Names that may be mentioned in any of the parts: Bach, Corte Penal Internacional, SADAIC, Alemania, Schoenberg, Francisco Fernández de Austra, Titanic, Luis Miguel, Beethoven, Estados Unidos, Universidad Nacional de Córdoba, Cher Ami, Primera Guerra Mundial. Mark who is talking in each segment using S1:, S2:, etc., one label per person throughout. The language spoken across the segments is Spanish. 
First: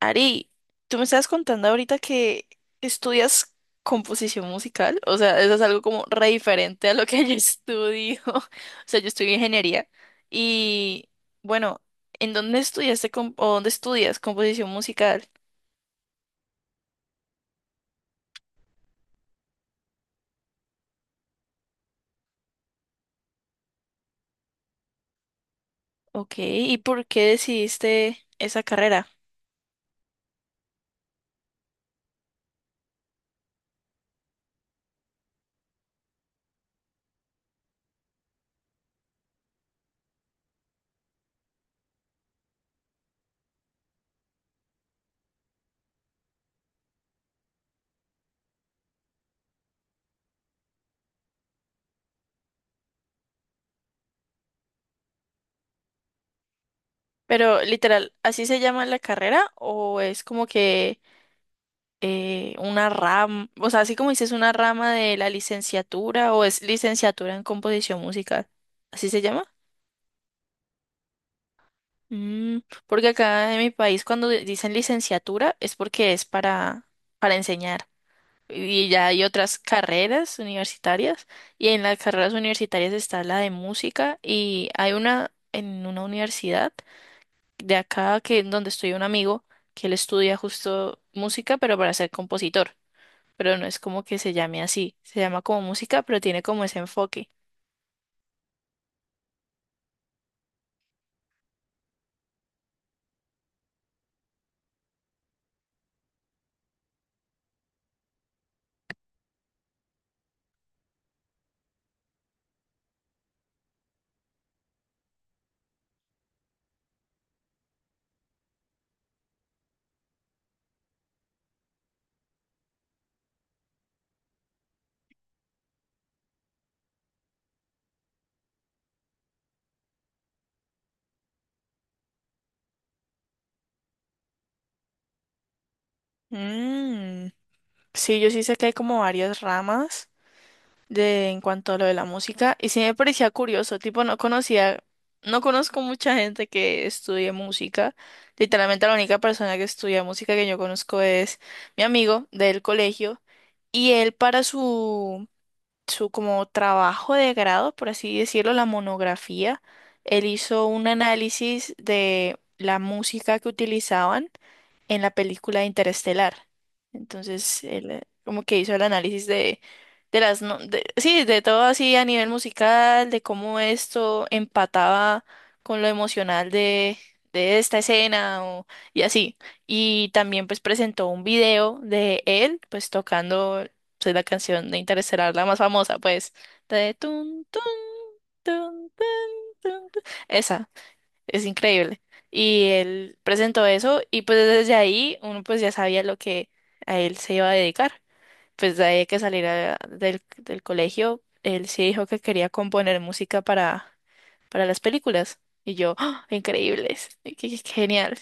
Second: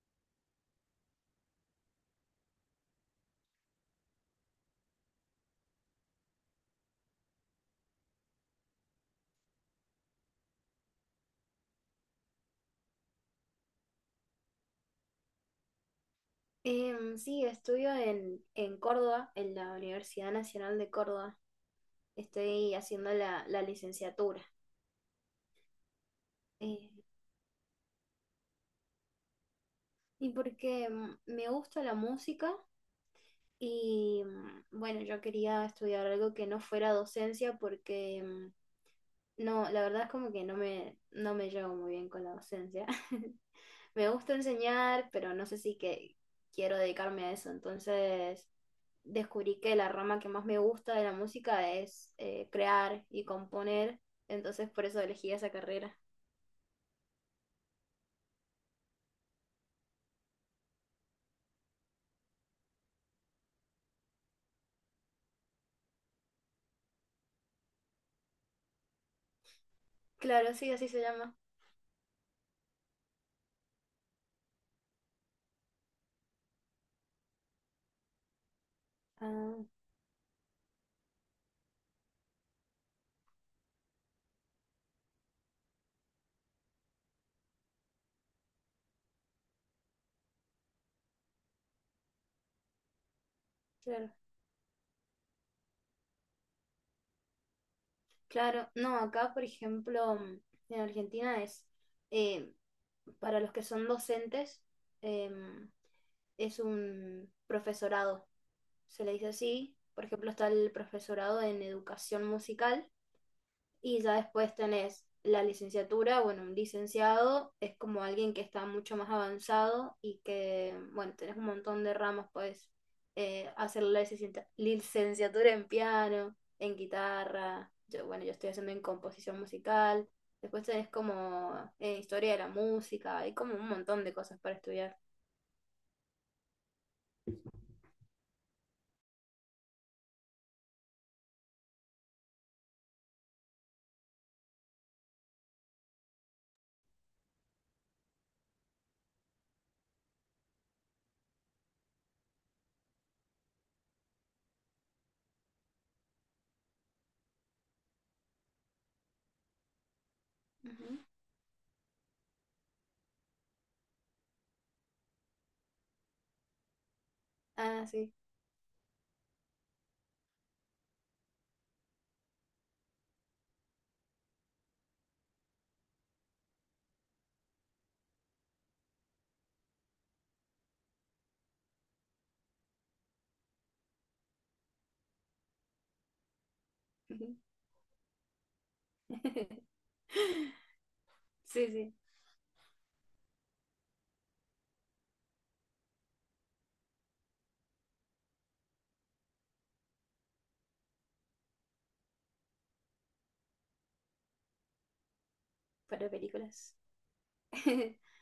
S1: Ari, tú me estabas contando ahorita que estudias composición musical, o sea, eso es algo como re diferente a lo que yo estudio. O sea, yo estudio ingeniería y bueno, ¿en dónde estudiaste o dónde estudias composición musical?
S2: Sí, estudio en Córdoba, en la Universidad Nacional de Córdoba. Estoy haciendo la, la licenciatura.
S1: Ok, ¿y
S2: Eh,
S1: por qué decidiste esa carrera?
S2: y porque me gusta la música y bueno, yo quería estudiar algo que no fuera docencia porque no, la verdad es como que no me, no me llevo muy bien con la docencia. Me gusta enseñar, pero no sé si que quiero dedicarme a eso. Entonces descubrí que la rama que más me gusta de la música es crear y componer. Entonces por eso elegí esa carrera.
S1: Pero literal, ¿así se llama la carrera o es como que una rama, o sea, así como dices, una rama de la licenciatura o es licenciatura en composición musical? ¿Así se llama?
S2: Claro, sí, así se llama.
S1: Mm, Porque acá en mi país cuando dicen licenciatura es porque es para enseñar. Y ya hay otras
S2: Ah,
S1: carreras universitarias, y en las carreras universitarias está la de música, y hay una en una universidad de acá que donde estudia un amigo, que él estudia justo música pero para ser compositor. Pero no es como
S2: claro.
S1: que se llame así. Se llama como música, pero tiene como ese enfoque.
S2: Claro, no, acá por ejemplo en Argentina es eh, para los que son docentes, em, es un profesorado, se le dice así. Por ejemplo, está el profesorado en educación musical. Y ya después tenés la licenciatura, bueno, un licenciado es como alguien que está mucho más avanzado y que, bueno, tenés un montón de ramas, puedes hacer la licenciatura en piano, en guitarra, yo, bueno, yo estoy haciendo en composición musical, después tenés como historia de la música, hay como un montón de cosas para estudiar.
S1: Mm, sí, yo sí sé que hay como varias ramas de en cuanto a lo de la música, y sí me parecía curioso, tipo no conocía, no conozco mucha gente que estudie música. Literalmente la única persona que estudia música que yo conozco es mi amigo del colegio, y él para su como trabajo de grado, por así decirlo, la monografía, él hizo un
S2: Ujú.
S1: análisis de la música que utilizaban en la película de Interestelar. Entonces,
S2: Ah,
S1: él
S2: sí.
S1: como que hizo el análisis de, sí, de todo así a nivel musical, de cómo esto empataba con lo emocional de esta escena y así. Y también pues presentó un video de él pues tocando pues, la canción de Interestelar, la más famosa pues, de tun, tun, tun, tun, tun, tun. Esa. Es
S2: Sí, sí,
S1: increíble. Y él presentó eso y pues desde ahí uno pues ya sabía lo que a él se iba a dedicar. Pues de ahí que saliera del colegio, él sí dijo que quería componer música para las películas. Y yo,
S2: para
S1: ¡ah!
S2: películas.
S1: Increíbles, qué, qué genial.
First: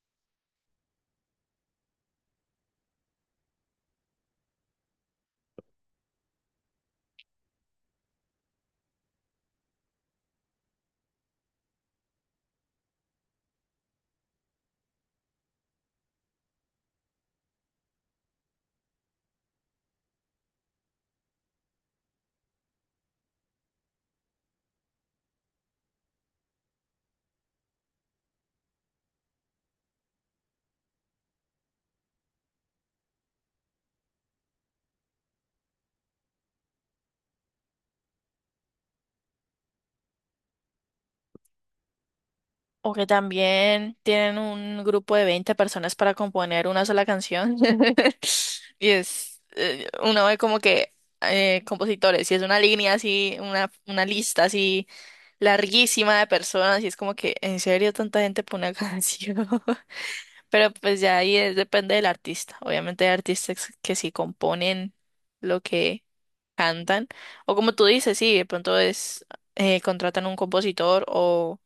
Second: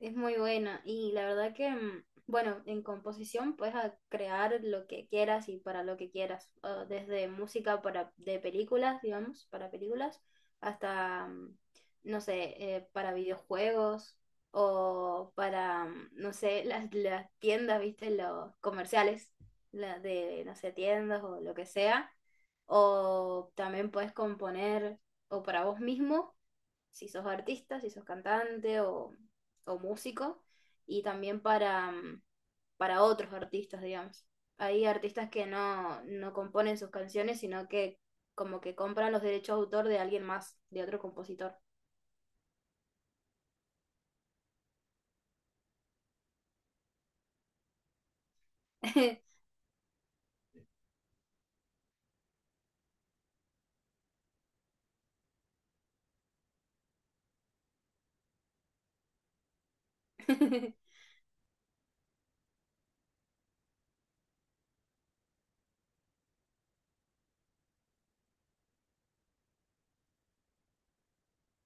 S2: Es muy buena y la verdad que, bueno, en composición puedes crear lo que quieras y para lo que quieras, o desde música para, de películas, digamos, para películas, hasta, no sé, para videojuegos o para, no sé, las tiendas, viste, los comerciales, la de, no sé, tiendas o lo que sea, o también puedes componer o para vos mismo si sos artista, si sos cantante o músico y también para, para otros artistas, digamos. Hay artistas que no, no componen sus canciones, sino que como que compran los derechos de autor de alguien más, de otro compositor.
S1: O que también tienen un grupo de 20 personas para componer una sola canción. Y es, uno ve como que compositores, y es una línea así, una lista así larguísima de personas, y es como que, ¿en serio tanta gente pone una canción? Pero pues ya ahí depende del artista. Obviamente hay artistas que sí componen lo que cantan. O como tú dices, sí, de pronto es, contratan un compositor o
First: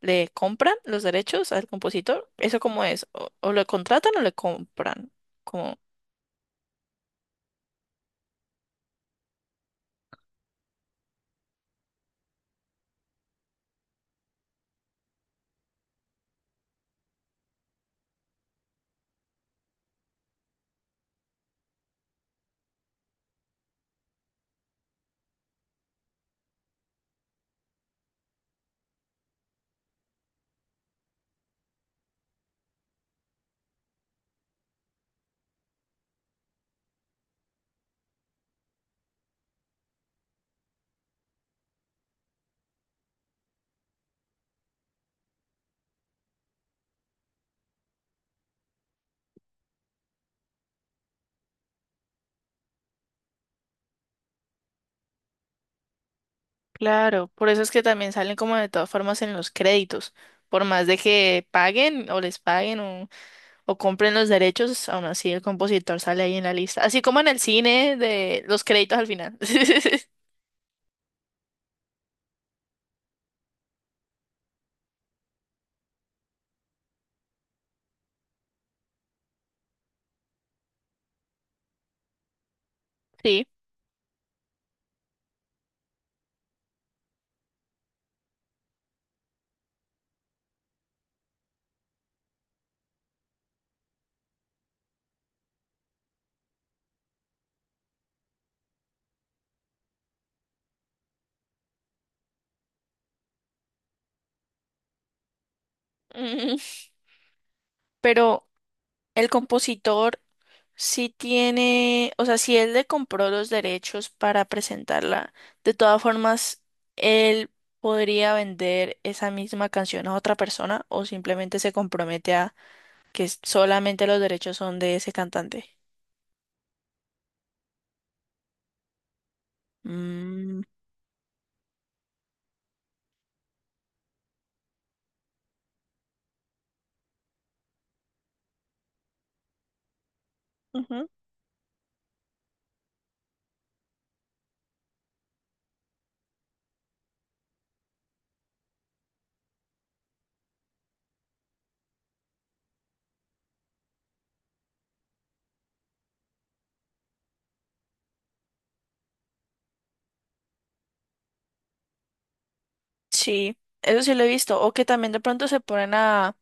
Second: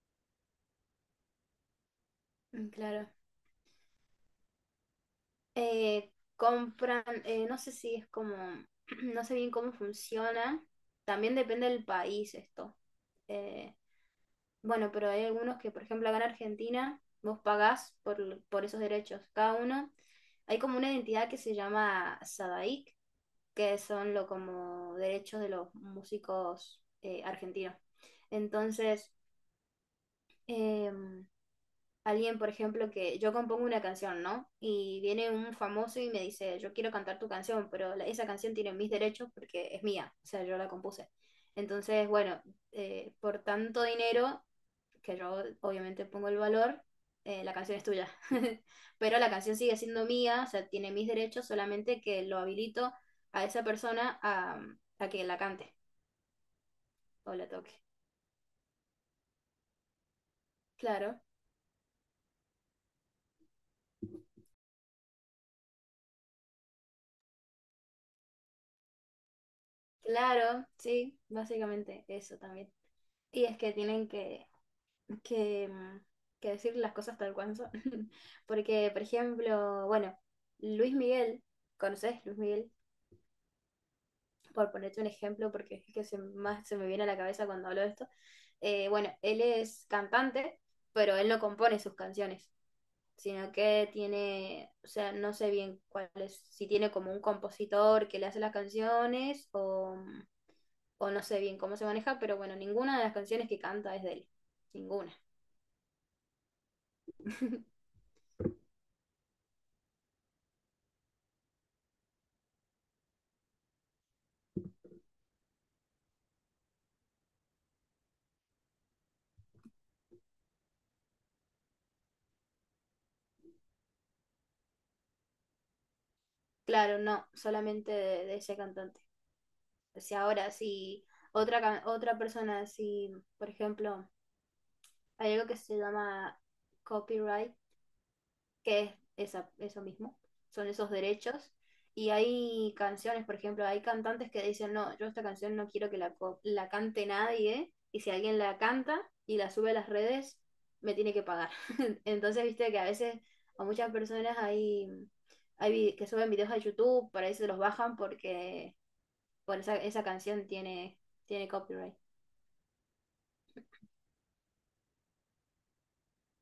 S1: le compran los derechos al compositor. ¿Eso cómo es?
S2: Claro.
S1: ¿O lo contratan o le compran? Como...
S2: Compran, no sé si es como, no sé bien cómo funciona. También depende del país esto. Eh, Bueno, pero hay algunos que, por ejemplo, acá en Argentina, vos pagás por esos derechos, cada uno. Hay como una identidad que se llama SADAIC, que son lo como derechos de los músicos argentinos. Entonces, em, alguien, por ejemplo, que yo compongo una canción, ¿no? Y viene un famoso y me dice, yo quiero cantar tu canción, pero esa canción tiene mis derechos porque es mía, o sea, yo la compuse. Entonces, bueno, por tanto dinero que yo obviamente pongo el valor, la canción es tuya. Pero la canción sigue siendo mía, o sea, tiene mis derechos, solamente que lo habilito a esa persona a que la cante
S1: Claro,
S2: o la
S1: por eso es
S2: toque.
S1: que también salen como de todas formas en los créditos. Por más de
S2: Claro,
S1: que paguen o les paguen o compren los derechos, aún así el compositor sale ahí en la lista. Así como en el cine de los créditos al final.
S2: claro, sí, básicamente eso también. Y es que tienen que, que decir las cosas tal cual son. Porque, por ejemplo, bueno, Luis Miguel, ¿conoces Luis Miguel?
S1: Sí.
S2: Por ponerte un ejemplo, porque es el que se, más se me viene a la cabeza cuando hablo de esto, bueno, él es cantante, pero él no compone sus canciones, sino que tiene, o sea, no sé bien cuál es, si tiene como un compositor que le hace las canciones o no sé bien cómo se maneja, pero bueno, ninguna de las canciones que canta es de él, ninguna.
S1: Mm, Pero el compositor sí tiene, o sea, si él le compró los derechos para presentarla, de todas formas, él podría vender esa misma canción a otra persona, o simplemente se compromete a que solamente los derechos son de ese cantante.
S2: Claro, no, solamente de, ese cantante. O sea, ahora
S1: Mm,
S2: si otra, otra persona, si por ejemplo, hay algo que se llama copyright, que es eso mismo, son esos
S1: ujú.
S2: derechos. Y hay canciones, por ejemplo, hay cantantes que dicen, no, yo esta canción no quiero que la, la cante nadie, y si alguien la canta y la sube a las redes, me tiene que pagar. Entonces, viste que a veces a muchas personas hay, hay que suben videos a YouTube, por ahí se los bajan porque, bueno, esa canción tiene, tiene copyright.
S1: Sí, eso sí lo he visto. O que también de pronto se ponen a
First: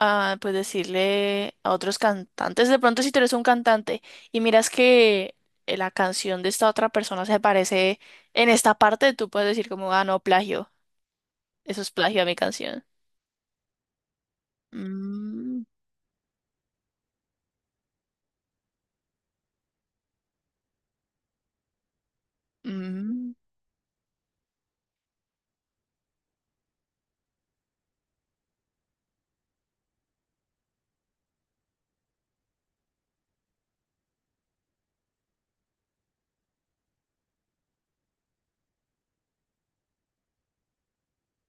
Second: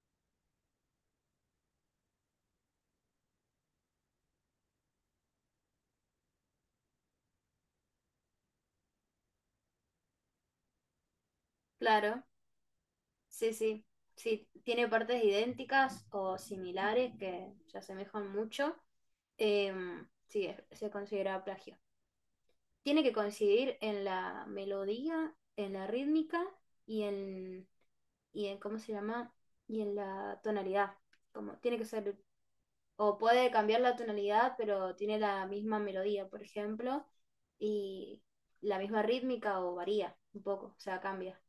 S1: pues decirle a otros cantantes, de pronto si tú eres un cantante y miras que la canción de esta otra persona se parece en esta parte, tú puedes decir como, ah, no, plagio, eso es plagio
S2: Claro,
S1: a mi canción.
S2: sí, sí. Sí, tiene partes
S1: Mm,
S2: idénticas o similares que se asemejan mucho. Sí, se considera plagio. Tiene que
S1: mm.
S2: coincidir en la melodía, en la rítmica y en, y en, ¿cómo se llama? Y en la tonalidad. Como tiene que ser, o puede cambiar la tonalidad, pero tiene la misma melodía, por ejemplo, y la misma rítmica o varía un poco, o sea, cambia.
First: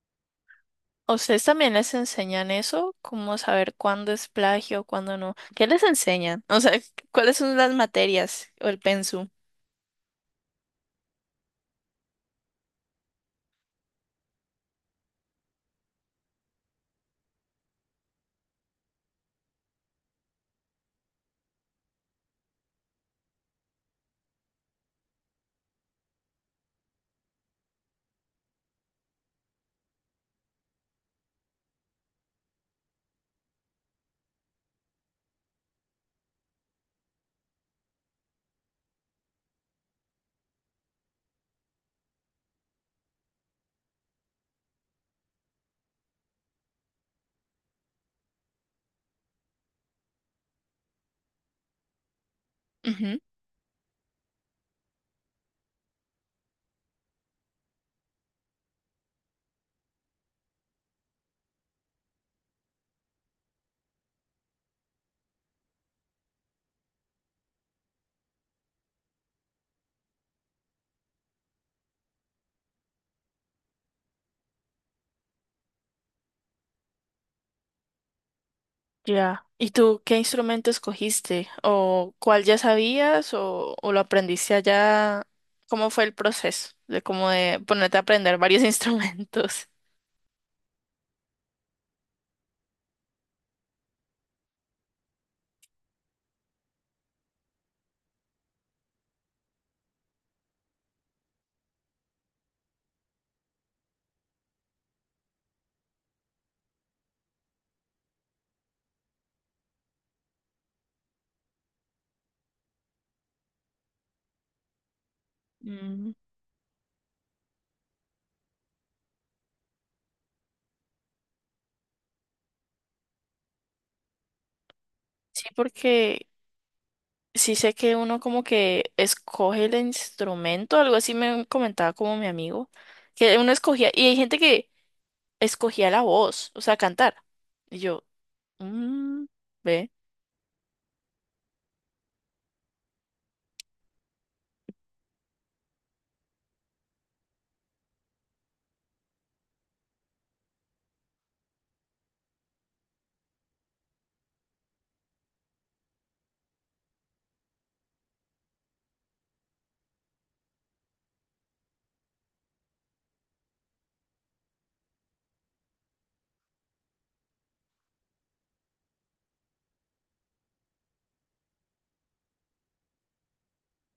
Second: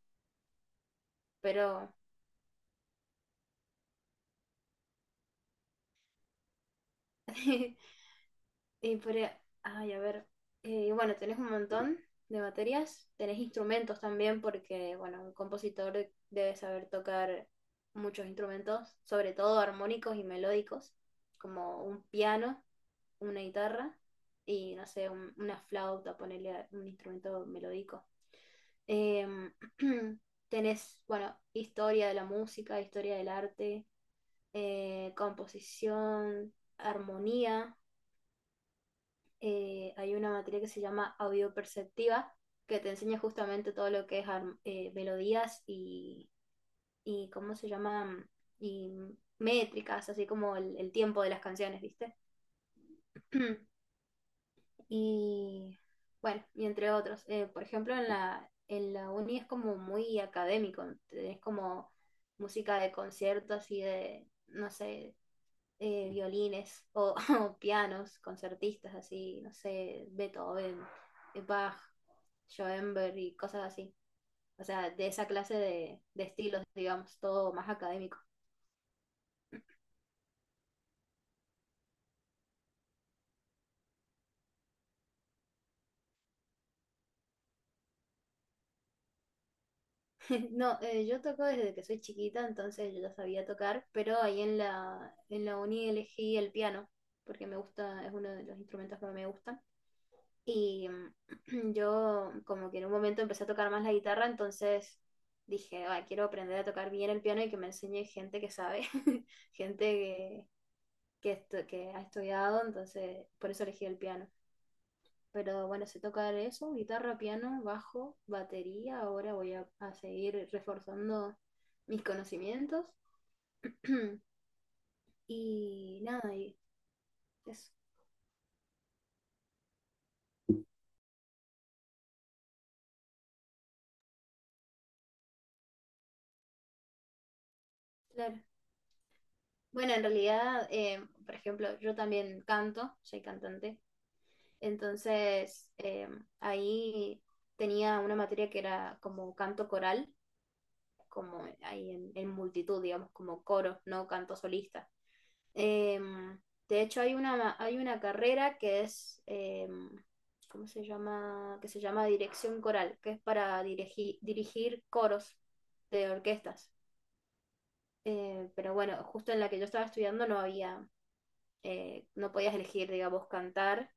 S1: ¿A ¿Ustedes también les
S2: Pero
S1: enseñan eso? ¿Cómo saber cuándo es plagio, cuándo no? ¿Qué les enseñan? O sea, ¿cuáles son las materias o el
S2: y por,
S1: pensum?
S2: ay, a ver, bueno, tenés un montón de materias, tenés instrumentos también, porque, bueno, un compositor debe saber tocar muchos instrumentos, sobre todo armónicos y melódicos, como un piano, una guitarra y, no sé, una flauta, ponerle un instrumento melódico. Em, tenés, bueno, historia de la música, historia del arte, composición, armonía, hay una materia que se llama audioperceptiva, que te enseña justamente todo lo que es melodías y, ¿cómo se llama? Y métricas, así como el tiempo de las canciones, ¿viste? Y bueno, y entre otros. Por ejemplo, en la uni es como muy académico, es como música de conciertos y de, no sé, violines o, o pianos, concertistas así, no sé, Beethoven, Bach, Schoenberg y cosas así. O sea, de esa clase de estilos, digamos, todo más académico.
S1: Ya. ¿Y tú qué instrumento escogiste? ¿O cuál ya sabías, o lo aprendiste allá? ¿Cómo fue el proceso de cómo de ponerte a aprender varios instrumentos?
S2: No, yo toco desde que soy chiquita, entonces yo ya sabía tocar, pero ahí en la uni elegí el piano, porque me gusta, es uno de los instrumentos que me gusta. Y yo como que en un momento empecé a tocar más la guitarra, entonces dije, "Ay, quiero aprender a tocar bien el piano y que me enseñe gente que sabe, gente que, que ha estudiado, entonces por eso elegí el piano. Pero bueno, sé
S1: Mm,
S2: tocar eso, guitarra, piano, bajo, batería, ahora voy a seguir reforzando mis conocimientos.
S1: sí,
S2: Y
S1: porque
S2: nada, y
S1: sí
S2: eso,
S1: sé que uno como que escoge el instrumento, algo así me comentaba como mi amigo, que uno escogía, y hay gente que escogía la voz, o sea, cantar. Y yo,
S2: claro.
S1: mmm,
S2: Bueno, en realidad, por ejemplo, yo también canto, soy cantante. Entonces, ahí tenía una materia que era como canto coral, como ahí en multitud, digamos, como coro, no canto solista. Eh, de hecho, hay una carrera que es, ¿cómo se llama? Que se llama dirección coral, que es para dirigir, dirigir coros de orquestas. Pero bueno, justo en la que yo estaba estudiando no había, no podías elegir, digamos, cantar,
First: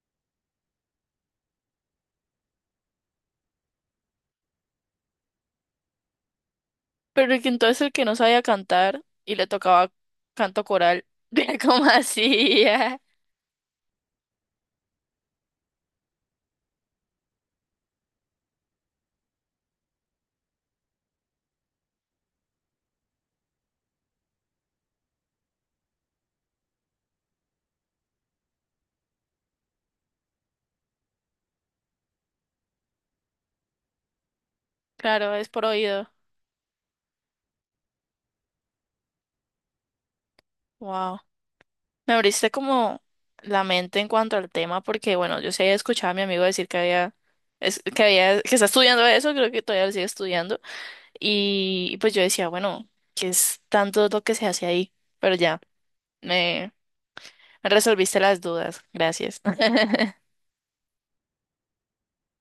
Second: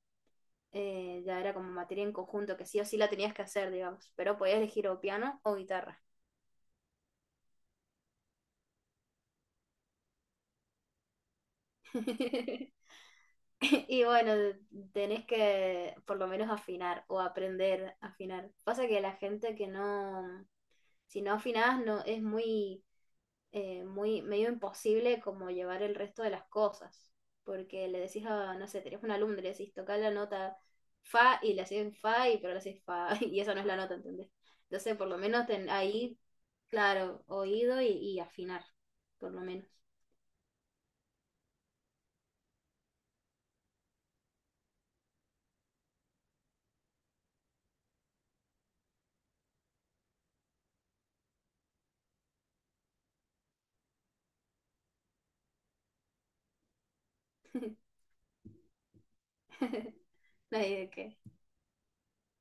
S2: ya era como materia en conjunto, que sí o sí la tenías que hacer, digamos, pero podías elegir o piano o guitarra.
S1: pero que entonces el que no sabía cantar y le tocaba canto coral, vea cómo hacía.
S2: Y bueno, tenés que por lo menos afinar o aprender a afinar. Pasa que la gente que no, si no afinás, no, es muy muy medio imposible como llevar el resto de las cosas, porque le decís a, no sé, tenés un alumno, le decís tocar la nota fa y le haces fa y pero le haces fa y esa no es la nota, ¿entendés? Entonces, por lo
S1: Claro,
S2: menos
S1: es por oído.
S2: ahí, claro, oído y afinar, por lo menos.
S1: Wow. Me abriste como la mente en cuanto al tema, porque bueno, yo sí había escuchado a mi amigo decir que había, que está estudiando eso, creo que todavía lo sigue estudiando. Y pues yo decía, bueno, ¿que es tanto lo que se hace ahí? Pero ya, me, me resolviste las dudas. Gracias.
S2: No hay de qué.